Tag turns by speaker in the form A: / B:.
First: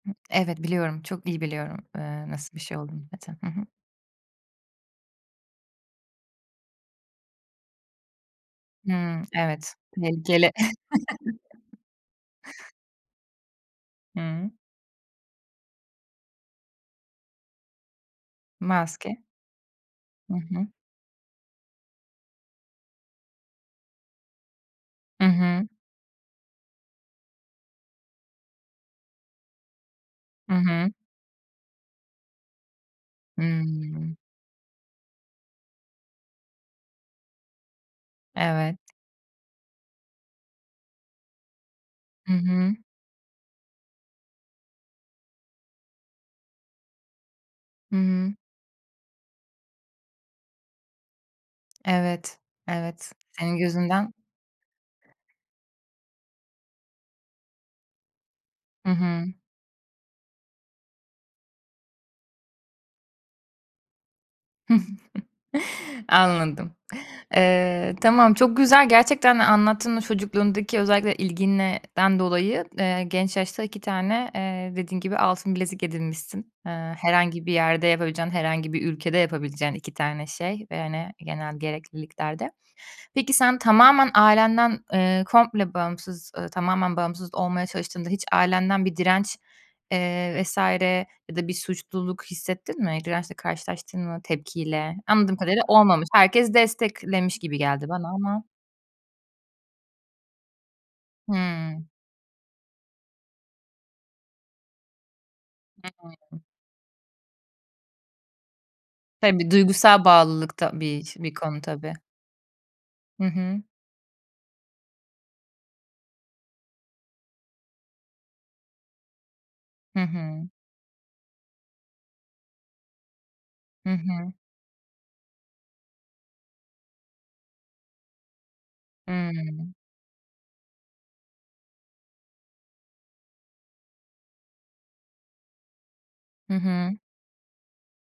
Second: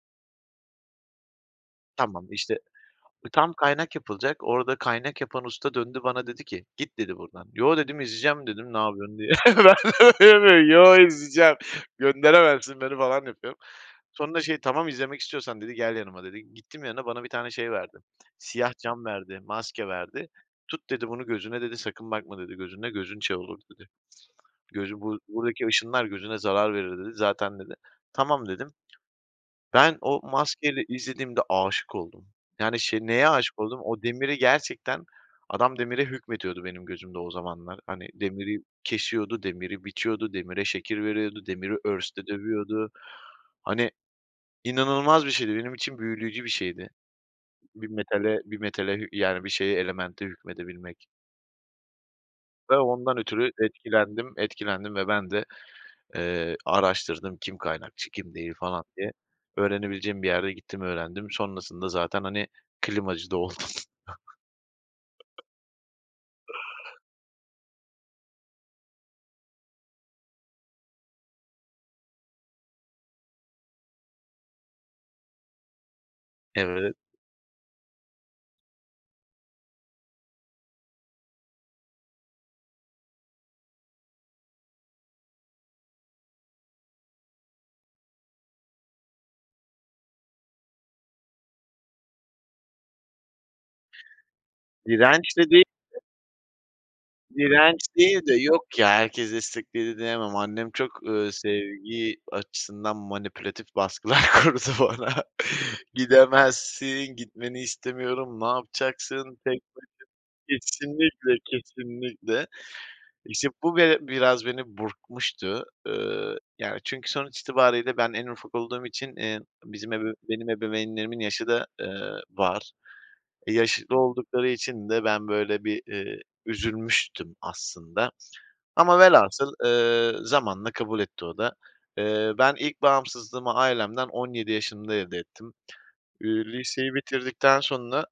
A: Hıh, evet, biliyorum, çok dil biliyorum.
B: Tamam
A: Eee, nasıl bir
B: işte,
A: şey olduğunu zaten. Hı
B: tam
A: hı.
B: kaynak yapılacak. Orada, kaynak yapan usta döndü, bana dedi ki "Git." dedi buradan "Yoo." dedim "İzleyeceğim." dedim "Ne yapıyorsun?"
A: Hımm,
B: diye. [unintelligible]
A: evet, tehlikeli.
B: "Yo, izleyeceğim. Gönderemezsin beni." falan yapıyorum. Sonra
A: Hıı.
B: şey "Tamam izlemek istiyorsan." dedi "Gel yanıma." dedi. Gittim yanına, bana bir tane şey verdi. Siyah cam
A: Maske.
B: verdi, maske verdi.
A: Hı hı.
B: "Tut." dedi "Bunu gözüne." dedi. "Sakın bakma." dedi "Gözünle, gözün şey olur." dedi. "Gözün bur
A: Hı
B: buradaki
A: hı.
B: ışınlar gözüne zarar verir." dedi. "Zaten." dedi. "Tamam." dedim. Ben o
A: Hı
B: maskeyle
A: hı.
B: izlediğimde, aşık oldum. Yani, şey, neye aşık oldum? O
A: Hıı.
B: demiri gerçekten, adam demire hükmetiyordu benim gözümde o zamanlar. Hani, demiri
A: Evet.
B: kesiyordu, demiri biçiyordu, demire şekil veriyordu, demiri örste
A: Hı hı.
B: dövüyordu. Hani, inanılmaz bir şeydi. Benim için büyüleyici bir şeydi. Bir
A: Hıı.
B: metale, bir metale, yani, bir şeye, elemente hükmedebilmek.
A: Evet,
B: Ve
A: evet,
B: ondan ötürü
A: senin gözünden.
B: etkilendim, etkilendim ve ben de, eee, araştırdım. Kim kaynakçı, kim değil falan
A: Hı
B: diye.
A: hı.
B: Öğrenebileceğim bir yerde, gittim öğrendim, sonrasında zaten, hani, klimacı da oldum.
A: Anladım. Eee, tamam, çok güzel gerçekten, anlattın mı çocukluğundaki özellikle ilginden dolayı, genç yaşta, 2 tane, eee, dediğin gibi, altın bilezik edinmişsin. Eee,
B: Evet.
A: herhangi bir yerde yapabileceğin, herhangi bir ülkede yapabileceğin, 2 tane şey, ve, hani, genel gerekliliklerde. Peki sen, tamamen ailenden, eee, komple bağımsız, ııı, tamamen bağımsız olmaya çalıştığında, hiç ailenden bir direnç, eee, vs. ya da, bir suçluluk hissettin mi? Dirençle karşılaştın mı, tepkiyle? Anladığım
B: Direnç de
A: kadarıyla
B: değildi.
A: olmamış. Herkes desteklemiş gibi
B: Direnç
A: geldi bana,
B: değil de,
A: ama
B: yok ya, herkes destekledi diyemem. Annem çok, ııı,
A: Hıı.
B: sevgi açısından manipülatif baskılar kurdu bana.
A: Hı hı.
B: "Gidemezsin, gitmeni istemiyorum. Ne yapacaksın
A: Tabii,
B: tek başına."
A: duygusal bağlılık da bir ş bir
B: Kesinlikle,
A: konu tabii.
B: kesinlikle.
A: Hı
B: İşte
A: hı.
B: bu, be biraz beni burkmuştu. Iıı, yani, çünkü, sonuç itibariyle, ben en ufak olduğum için, eee, bizim
A: Hı
B: ebeveyn
A: hı.
B: benim ebeveynlerimin yaşı da, ııı, var. E, yaşı
A: Hı
B: da
A: hı.
B: oldukları için de, ben böyle bir, iii, üzülmüştüm aslında. Ama velhasıl,
A: Hıı.
B: ııı, zamanla kabul etti o da. Eee, ben ilk bağımsızlığımı ailemden, 17 yaşımda elde ettim. İii,
A: Hı
B: liseyi
A: hı.
B: bitirdikten sonra